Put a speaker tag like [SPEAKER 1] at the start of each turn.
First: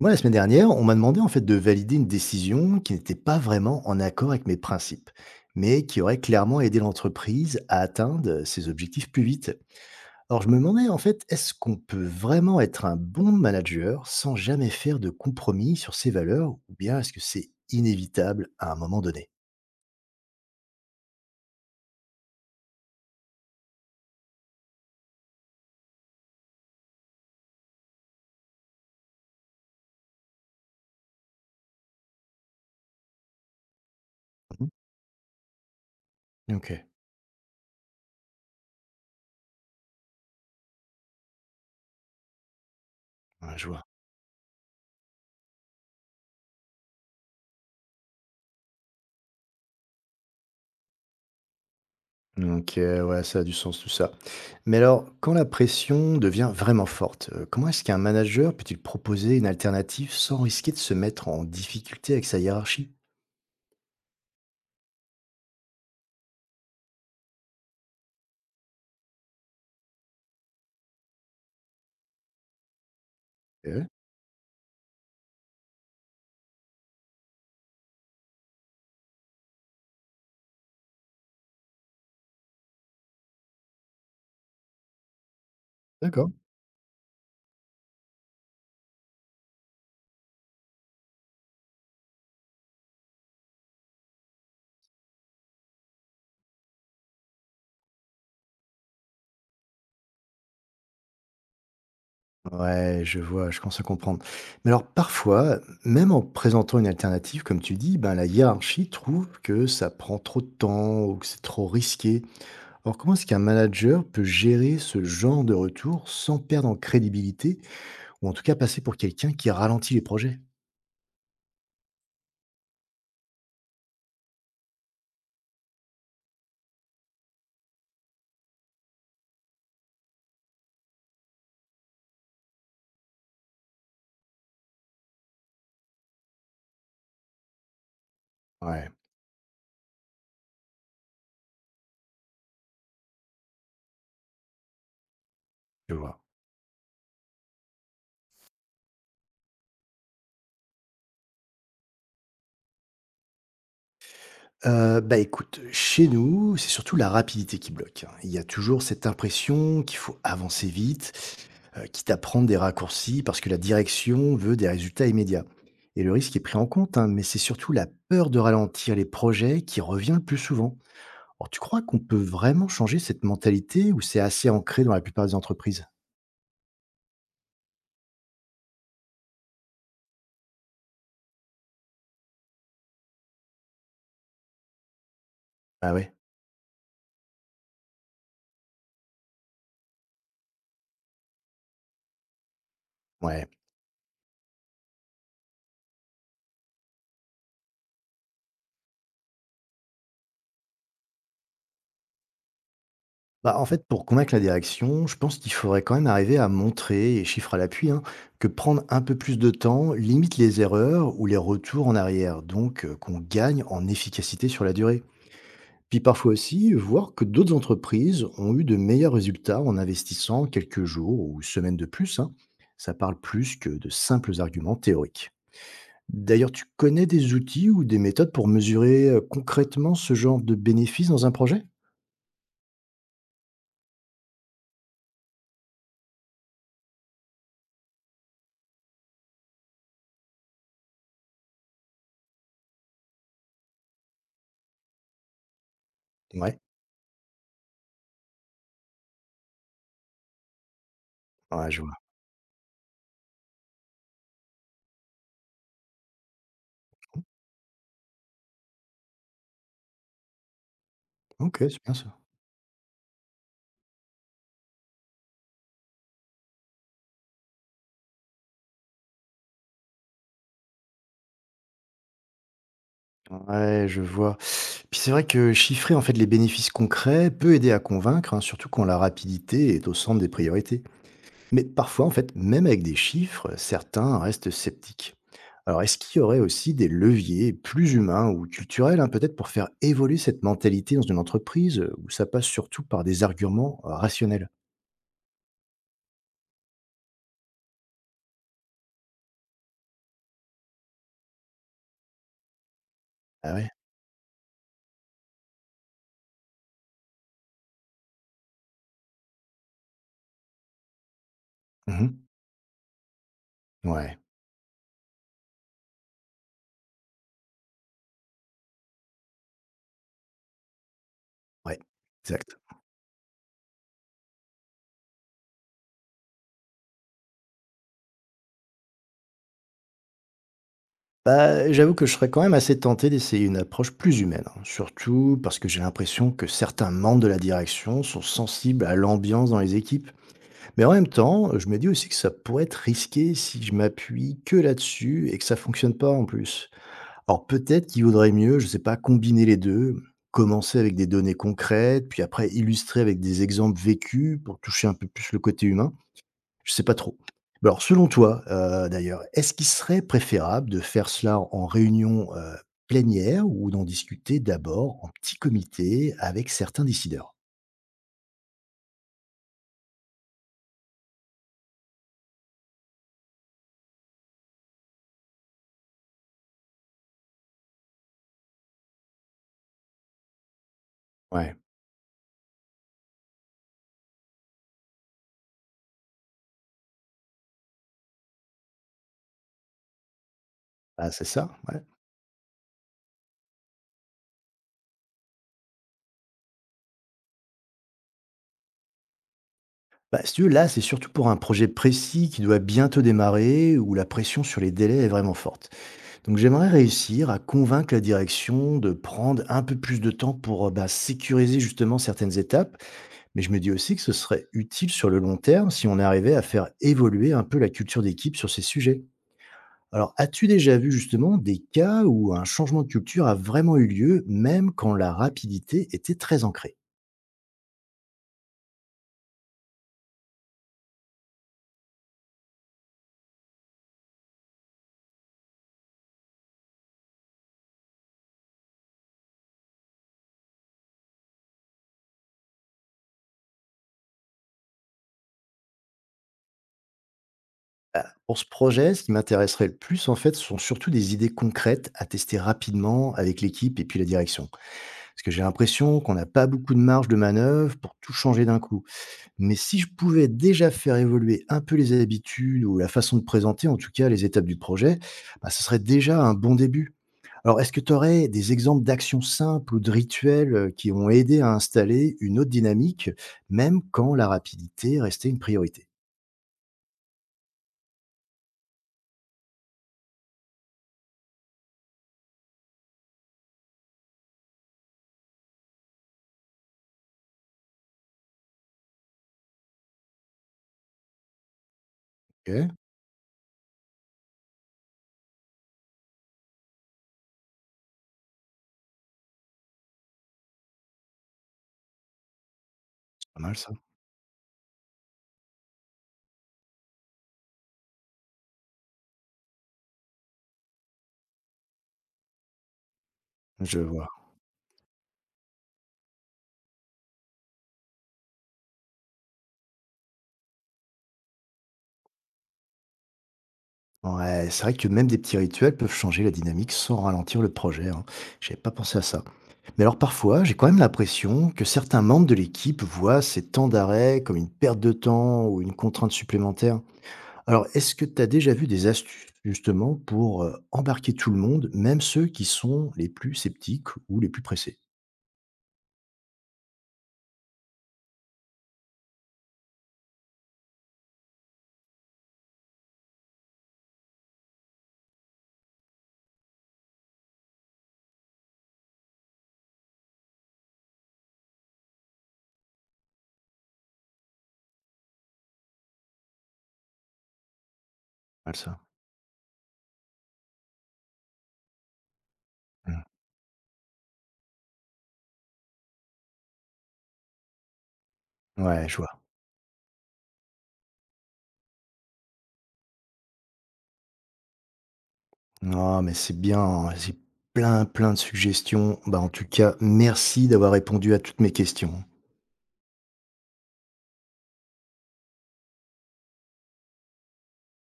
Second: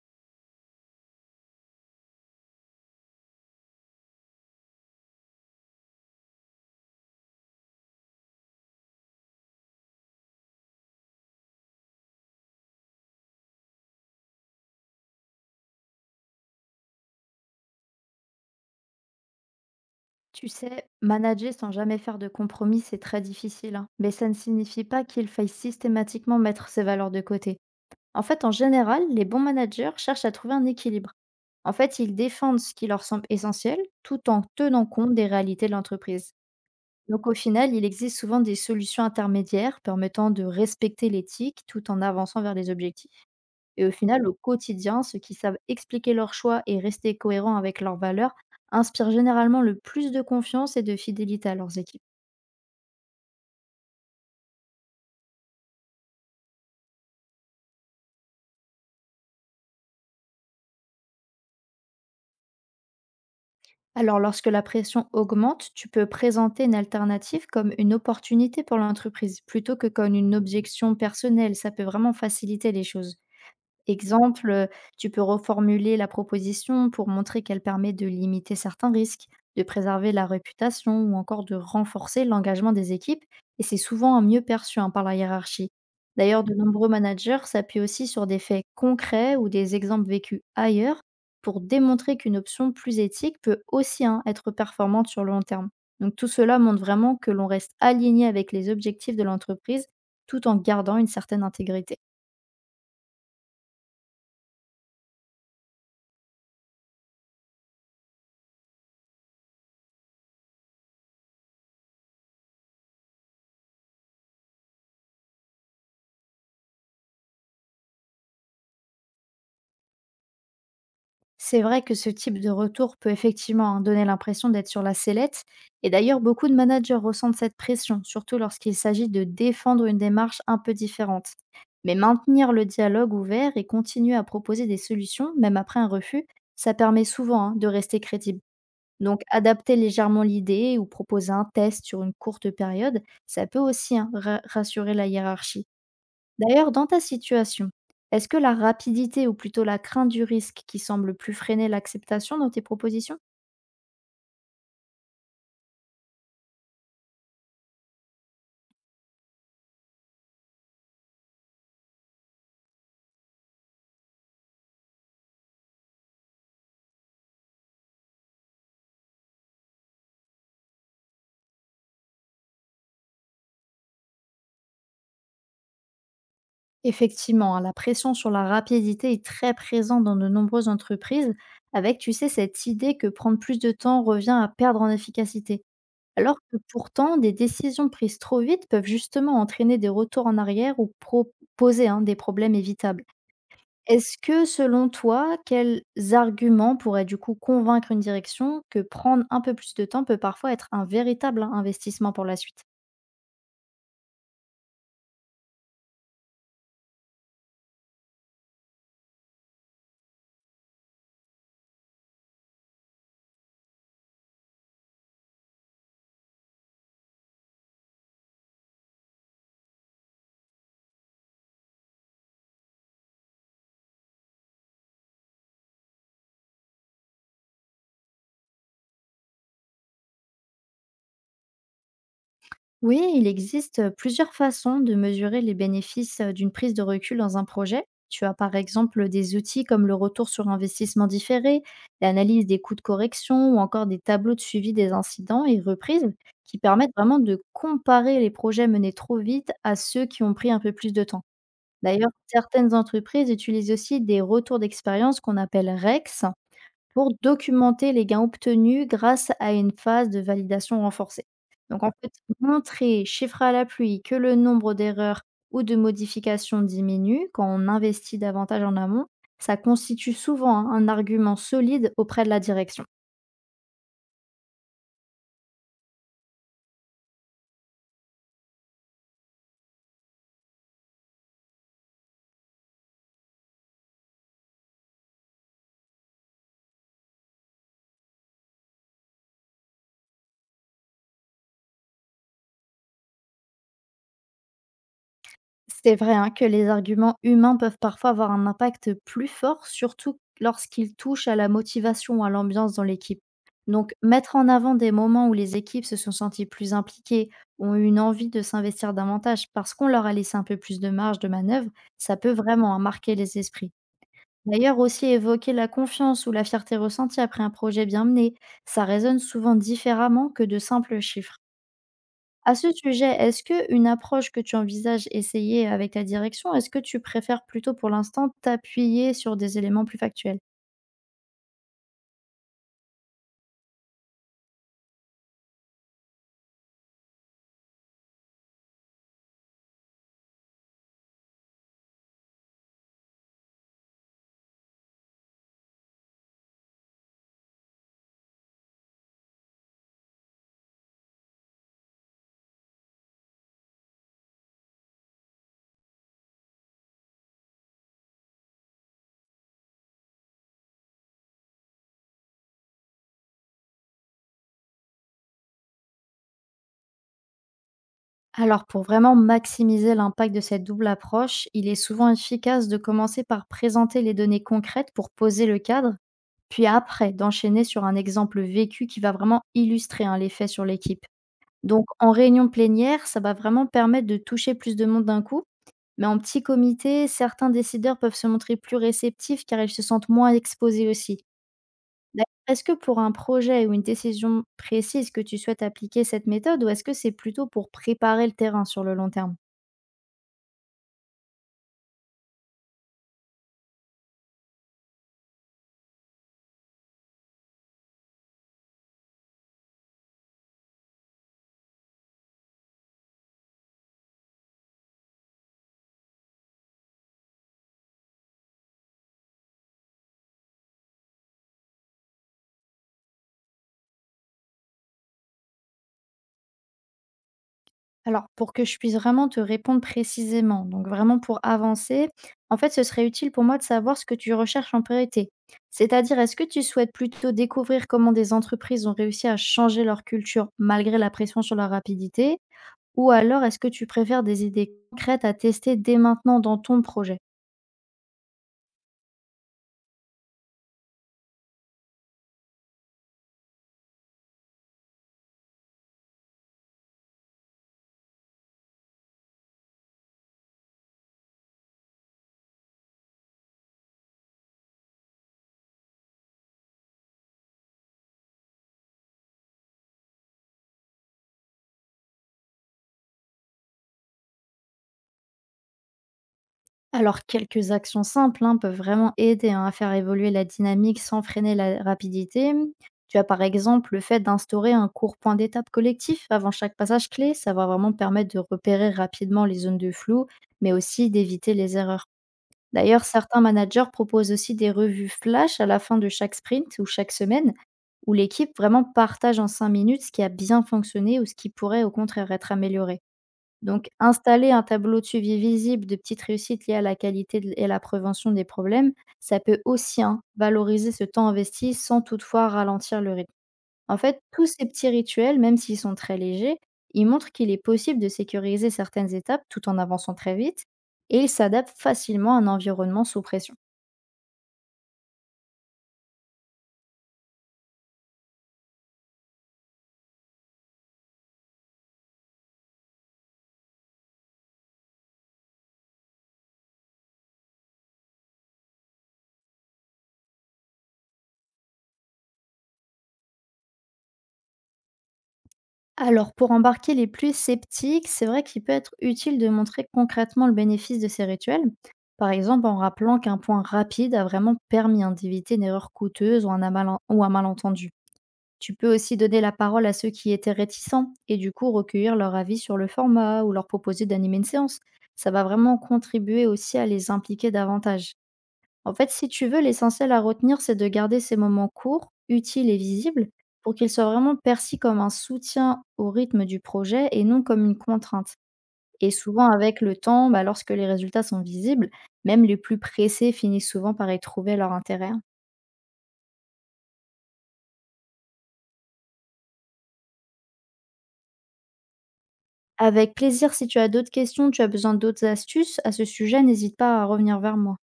[SPEAKER 1] Moi, la semaine dernière, on m'a demandé en fait de valider une décision qui n'était pas vraiment en accord avec mes principes, mais qui aurait clairement aidé l'entreprise à atteindre ses objectifs plus vite. Alors, je me demandais en fait, est-ce qu'on peut vraiment être un bon manager sans jamais faire de compromis sur ses valeurs, ou bien est-ce que c'est inévitable à un moment donné?
[SPEAKER 2] Tu sais, manager sans jamais faire de compromis, c'est très difficile, hein. Mais ça ne signifie pas qu'il faille systématiquement mettre ses valeurs de côté. En fait, en général, les bons managers cherchent à trouver un équilibre. En fait, ils défendent ce qui leur semble essentiel tout en
[SPEAKER 1] Mhm.
[SPEAKER 2] tenant compte des réalités de l'entreprise.
[SPEAKER 1] Ok,
[SPEAKER 2] Donc au final, il existe souvent des solutions intermédiaires permettant de respecter l'éthique tout en avançant vers les objectifs.
[SPEAKER 1] ouais, je vois.
[SPEAKER 2] Et au final, au quotidien, ceux qui savent expliquer leurs choix et rester cohérents avec leurs valeurs inspirent généralement le plus de confiance et de fidélité à leurs équipes.
[SPEAKER 1] OK, ouais, ça a du sens tout ça. Mais alors, quand la pression devient vraiment forte, comment est-ce qu'un manager peut-il proposer une alternative sans risquer de se mettre en difficulté avec sa hiérarchie?
[SPEAKER 2] Alors lorsque la pression augmente, tu peux présenter une alternative comme une opportunité pour l'entreprise plutôt que comme une objection personnelle. Ça peut vraiment faciliter les choses.
[SPEAKER 1] Ok,
[SPEAKER 2] Exemple, tu peux reformuler la proposition pour montrer qu'elle permet de limiter certains risques, de préserver la réputation ou encore de renforcer l'engagement des équipes, et c'est souvent un mieux perçu, hein, par la hiérarchie.
[SPEAKER 1] d'accord.
[SPEAKER 2] D'ailleurs, de nombreux managers s'appuient aussi sur des faits concrets ou des exemples vécus ailleurs pour démontrer qu'une option plus éthique peut aussi, hein, être performante sur le long terme. Donc tout cela montre vraiment que l'on reste aligné avec les objectifs de l'entreprise tout en gardant une certaine intégrité.
[SPEAKER 1] Ouais, je vois, je commence à comprendre. Mais alors parfois, même en présentant une alternative, comme tu dis, ben, la hiérarchie trouve que ça prend trop de temps ou que c'est trop risqué. Alors comment est-ce qu'un manager peut gérer ce genre de retour sans perdre en crédibilité ou en tout cas passer pour quelqu'un qui ralentit les projets?
[SPEAKER 2] C'est vrai que ce type de retour peut effectivement, hein, donner l'impression d'être sur la sellette, et d'ailleurs beaucoup de managers ressentent cette pression, surtout lorsqu'il s'agit de défendre une démarche un peu différente. Mais maintenir le dialogue ouvert et continuer à proposer des solutions, même après un refus, ça permet souvent, hein, de rester crédible.
[SPEAKER 1] Ouais.
[SPEAKER 2] Donc adapter légèrement l'idée ou proposer un test sur une courte période, ça peut aussi, hein, rassurer la hiérarchie.
[SPEAKER 1] Je vois.
[SPEAKER 2] D'ailleurs, dans ta situation, est-ce que la rapidité ou plutôt la crainte du risque qui semble plus freiner l'acceptation dans tes propositions?
[SPEAKER 1] Bah, écoute, chez nous, c'est surtout la rapidité qui bloque, hein. Il y a toujours cette impression qu'il faut avancer vite, quitte à prendre des raccourcis parce que la direction veut des résultats immédiats. Et le risque est pris en compte, hein, mais c'est surtout la peur de ralentir les projets qui revient le plus souvent. Alors tu crois qu'on peut vraiment changer cette mentalité ou c'est assez ancré dans la plupart des entreprises?
[SPEAKER 2] Effectivement, hein, la pression sur la rapidité est très présente dans de nombreuses entreprises, avec, tu sais, cette idée que prendre plus de temps revient à perdre en efficacité.
[SPEAKER 1] Ah ouais?
[SPEAKER 2] Alors que pourtant, des décisions prises trop vite peuvent justement entraîner des retours en arrière ou proposer, hein, des problèmes évitables.
[SPEAKER 1] Ouais.
[SPEAKER 2] Est-ce que selon toi, quels arguments pourraient du coup convaincre une direction que prendre un peu plus de temps peut parfois être un véritable investissement pour la suite?
[SPEAKER 1] Bah, en fait, pour convaincre la direction, je pense qu'il faudrait quand même arriver à montrer, et chiffres à l'appui, hein, que prendre un peu plus de temps limite les erreurs ou les retours en arrière, donc qu'on gagne en efficacité sur la durée. Puis parfois aussi, voir que d'autres entreprises ont eu de meilleurs résultats en investissant quelques jours ou semaines de plus, hein. Ça parle plus que de simples arguments théoriques. D'ailleurs, tu connais des outils ou des méthodes pour mesurer, concrètement ce genre de bénéfices dans un projet?
[SPEAKER 2] Oui, il existe plusieurs façons de mesurer les bénéfices d'une prise de recul dans un projet. Tu as par exemple des outils comme le retour sur investissement différé, l'analyse des coûts de correction ou encore des tableaux de suivi des incidents et reprises qui
[SPEAKER 1] Ouais,
[SPEAKER 2] permettent vraiment de comparer les projets menés trop vite à ceux qui ont pris un peu plus de temps.
[SPEAKER 1] ouais, je vois.
[SPEAKER 2] D'ailleurs, certaines entreprises utilisent aussi des retours d'expérience qu'on appelle REX pour documenter les gains obtenus grâce à une phase de validation renforcée.
[SPEAKER 1] OK,
[SPEAKER 2] Donc
[SPEAKER 1] c'est
[SPEAKER 2] en
[SPEAKER 1] bien
[SPEAKER 2] fait,
[SPEAKER 1] ça.
[SPEAKER 2] montrer, chiffre à la pluie, que le nombre d'erreurs ou de modifications diminue quand on investit davantage en amont, ça constitue souvent, hein, un argument solide auprès de la direction.
[SPEAKER 1] Ouais, je vois. Puis c'est vrai que chiffrer, en fait, les bénéfices concrets peut aider à convaincre, hein, surtout quand la rapidité est au centre des priorités. Mais parfois, en fait, même avec des chiffres, certains restent sceptiques. Alors, est-ce qu'il y aurait aussi des leviers plus humains ou culturels, hein, peut-être, pour faire évoluer cette mentalité dans une entreprise où ça passe surtout par des arguments rationnels?
[SPEAKER 2] C'est vrai, hein, que les arguments humains peuvent parfois avoir un impact plus fort, surtout lorsqu'ils touchent à la motivation ou à l'ambiance dans l'équipe.
[SPEAKER 1] Ah ouais.
[SPEAKER 2] Donc, mettre en avant des moments où les équipes se sont senties plus impliquées, ont eu une envie de s'investir davantage parce qu'on leur a laissé un peu plus de marge de manœuvre, ça
[SPEAKER 1] Mhm.
[SPEAKER 2] peut vraiment, hein, marquer les esprits.
[SPEAKER 1] Ouais,
[SPEAKER 2] D'ailleurs, aussi évoquer la confiance ou la fierté ressentie après un projet bien mené, ça résonne souvent différemment que de simples chiffres.
[SPEAKER 1] ouais,
[SPEAKER 2] À
[SPEAKER 1] exact.
[SPEAKER 2] ce sujet, est-ce qu'une approche que tu envisages essayer avec ta direction, est-ce que tu préfères plutôt pour l'instant t'appuyer sur des éléments plus factuels?
[SPEAKER 1] Bah, j'avoue que je serais quand même assez tenté d'essayer une approche plus humaine, hein, surtout parce que j'ai l'impression que certains membres de la direction sont sensibles à l'ambiance dans les équipes. Mais en même temps, je me dis aussi que ça pourrait être risqué si je m'appuie que là-dessus et que ça fonctionne pas en plus. Alors peut-être qu'il vaudrait mieux, je sais pas, combiner les 2, commencer avec des données concrètes, puis après illustrer avec des exemples vécus pour toucher un peu plus le côté humain. Je sais pas trop. Mais alors selon toi, d'ailleurs, est-ce qu'il serait préférable de faire cela en réunion, plénière ou d'en discuter d'abord en petit comité avec certains décideurs?
[SPEAKER 2] Alors, pour vraiment maximiser l'impact de cette double approche, il est souvent efficace de commencer par présenter les données concrètes pour poser le cadre, puis après d'enchaîner sur un exemple vécu qui va vraiment illustrer, hein, l'effet sur l'équipe.
[SPEAKER 1] Ouais.
[SPEAKER 2] Donc en réunion plénière, ça va vraiment permettre de toucher plus de monde d'un coup, mais en petit comité, certains décideurs peuvent se montrer plus réceptifs car ils se sentent moins exposés
[SPEAKER 1] Ah,
[SPEAKER 2] aussi.
[SPEAKER 1] c'est ça? Ouais.
[SPEAKER 2] D'ailleurs, est-ce que pour un projet ou une décision précise que tu souhaites appliquer cette méthode, ou est-ce que c'est plutôt pour préparer le terrain sur le long terme?
[SPEAKER 1] Bah, si tu veux, là, c'est surtout pour un projet précis qui doit bientôt démarrer, où la pression sur les délais est vraiment forte. Donc j'aimerais réussir à convaincre la direction de prendre un peu plus de temps pour bah, sécuriser justement certaines étapes, mais je me dis aussi que ce serait utile sur le long terme si on arrivait à faire évoluer un peu la culture d'équipe sur ces sujets. Alors, as-tu déjà vu justement des cas où un changement de culture a vraiment eu lieu, même quand la rapidité était très ancrée?
[SPEAKER 2] Alors, pour que je puisse vraiment te répondre précisément, donc vraiment pour avancer, en fait, ce serait utile pour moi de savoir ce que tu recherches en priorité. C'est-à-dire, est-ce que tu souhaites plutôt découvrir comment des entreprises ont réussi à changer leur culture malgré la pression sur leur rapidité, ou alors est-ce que tu préfères des idées concrètes à tester dès maintenant dans ton projet?
[SPEAKER 1] Bah, pour ce projet, ce qui m'intéresserait le plus, en fait, ce sont surtout des idées concrètes à tester rapidement avec l'équipe et puis la direction. Parce que j'ai l'impression qu'on n'a pas beaucoup de marge de manœuvre pour tout changer d'un coup. Mais si je pouvais déjà faire évoluer un peu les habitudes ou la façon de présenter, en tout cas, les étapes du projet, bah, ce serait déjà un bon début. Alors, est-ce que tu aurais des exemples d'actions simples ou de rituels qui ont aidé à installer une autre dynamique, même quand la rapidité restait une priorité?
[SPEAKER 2] Alors, quelques actions simples, hein, peuvent vraiment aider, hein, à faire évoluer la dynamique sans freiner la rapidité. Tu as par exemple le fait d'instaurer un court point d'étape collectif avant chaque passage clé. Ça va vraiment permettre de repérer rapidement les zones de flou, mais aussi d'éviter les erreurs.
[SPEAKER 1] Ok,
[SPEAKER 2] D'ailleurs, certains managers proposent aussi des revues flash à la fin de chaque sprint ou chaque semaine, où l'équipe vraiment partage en 5 minutes ce qui a bien fonctionné ou ce qui pourrait au contraire être amélioré.
[SPEAKER 1] pas mal ça.
[SPEAKER 2] Donc installer un tableau de suivi visible de petites réussites liées à la qualité de et la prévention des problèmes, ça peut aussi, hein, valoriser ce temps investi sans toutefois ralentir le rythme.
[SPEAKER 1] Je
[SPEAKER 2] En
[SPEAKER 1] vois.
[SPEAKER 2] fait, tous ces petits rituels, même s'ils sont très légers, ils montrent qu'il est possible de sécuriser certaines étapes tout en avançant très vite, et ils s'adaptent facilement à un environnement sous pression.
[SPEAKER 1] Ouais, c'est vrai que même des petits rituels peuvent changer la dynamique sans ralentir le projet, hein. J'avais pas pensé à ça. Mais alors parfois, j'ai quand même l'impression que certains membres de l'équipe voient ces temps d'arrêt comme une perte de temps ou une contrainte supplémentaire. Alors, est-ce que tu as déjà vu des astuces justement pour embarquer tout le monde, même ceux qui sont les plus sceptiques ou les plus pressés?
[SPEAKER 2] Alors, pour embarquer les plus sceptiques, c'est vrai qu'il peut être utile de montrer concrètement le bénéfice de ces rituels, par exemple en rappelant qu'un point rapide a vraiment permis, hein, d'éviter une erreur coûteuse ou ou un malentendu. Tu peux aussi donner la parole à ceux qui étaient réticents et du coup recueillir leur avis sur le format ou leur proposer d'animer une séance. Ça va vraiment contribuer aussi à les impliquer davantage.
[SPEAKER 1] Mal ça.
[SPEAKER 2] En fait, si tu veux, l'essentiel à retenir, c'est de garder ces moments courts, utiles et
[SPEAKER 1] Mm.
[SPEAKER 2] visibles pour qu'ils soient vraiment perçus comme un soutien au rythme du projet et non comme une contrainte.
[SPEAKER 1] Ouais, je
[SPEAKER 2] Et
[SPEAKER 1] vois.
[SPEAKER 2] souvent, avec le temps, bah, lorsque les résultats sont visibles, même les plus pressés finissent souvent par y trouver leur intérêt, hein.
[SPEAKER 1] Non, mais c'est bien, hein. J'ai plein de suggestions. Bah, en tout cas, merci d'avoir répondu à toutes mes questions.
[SPEAKER 2] Avec plaisir, si tu as d'autres questions, tu as besoin d'autres astuces à ce sujet, n'hésite pas à revenir vers moi.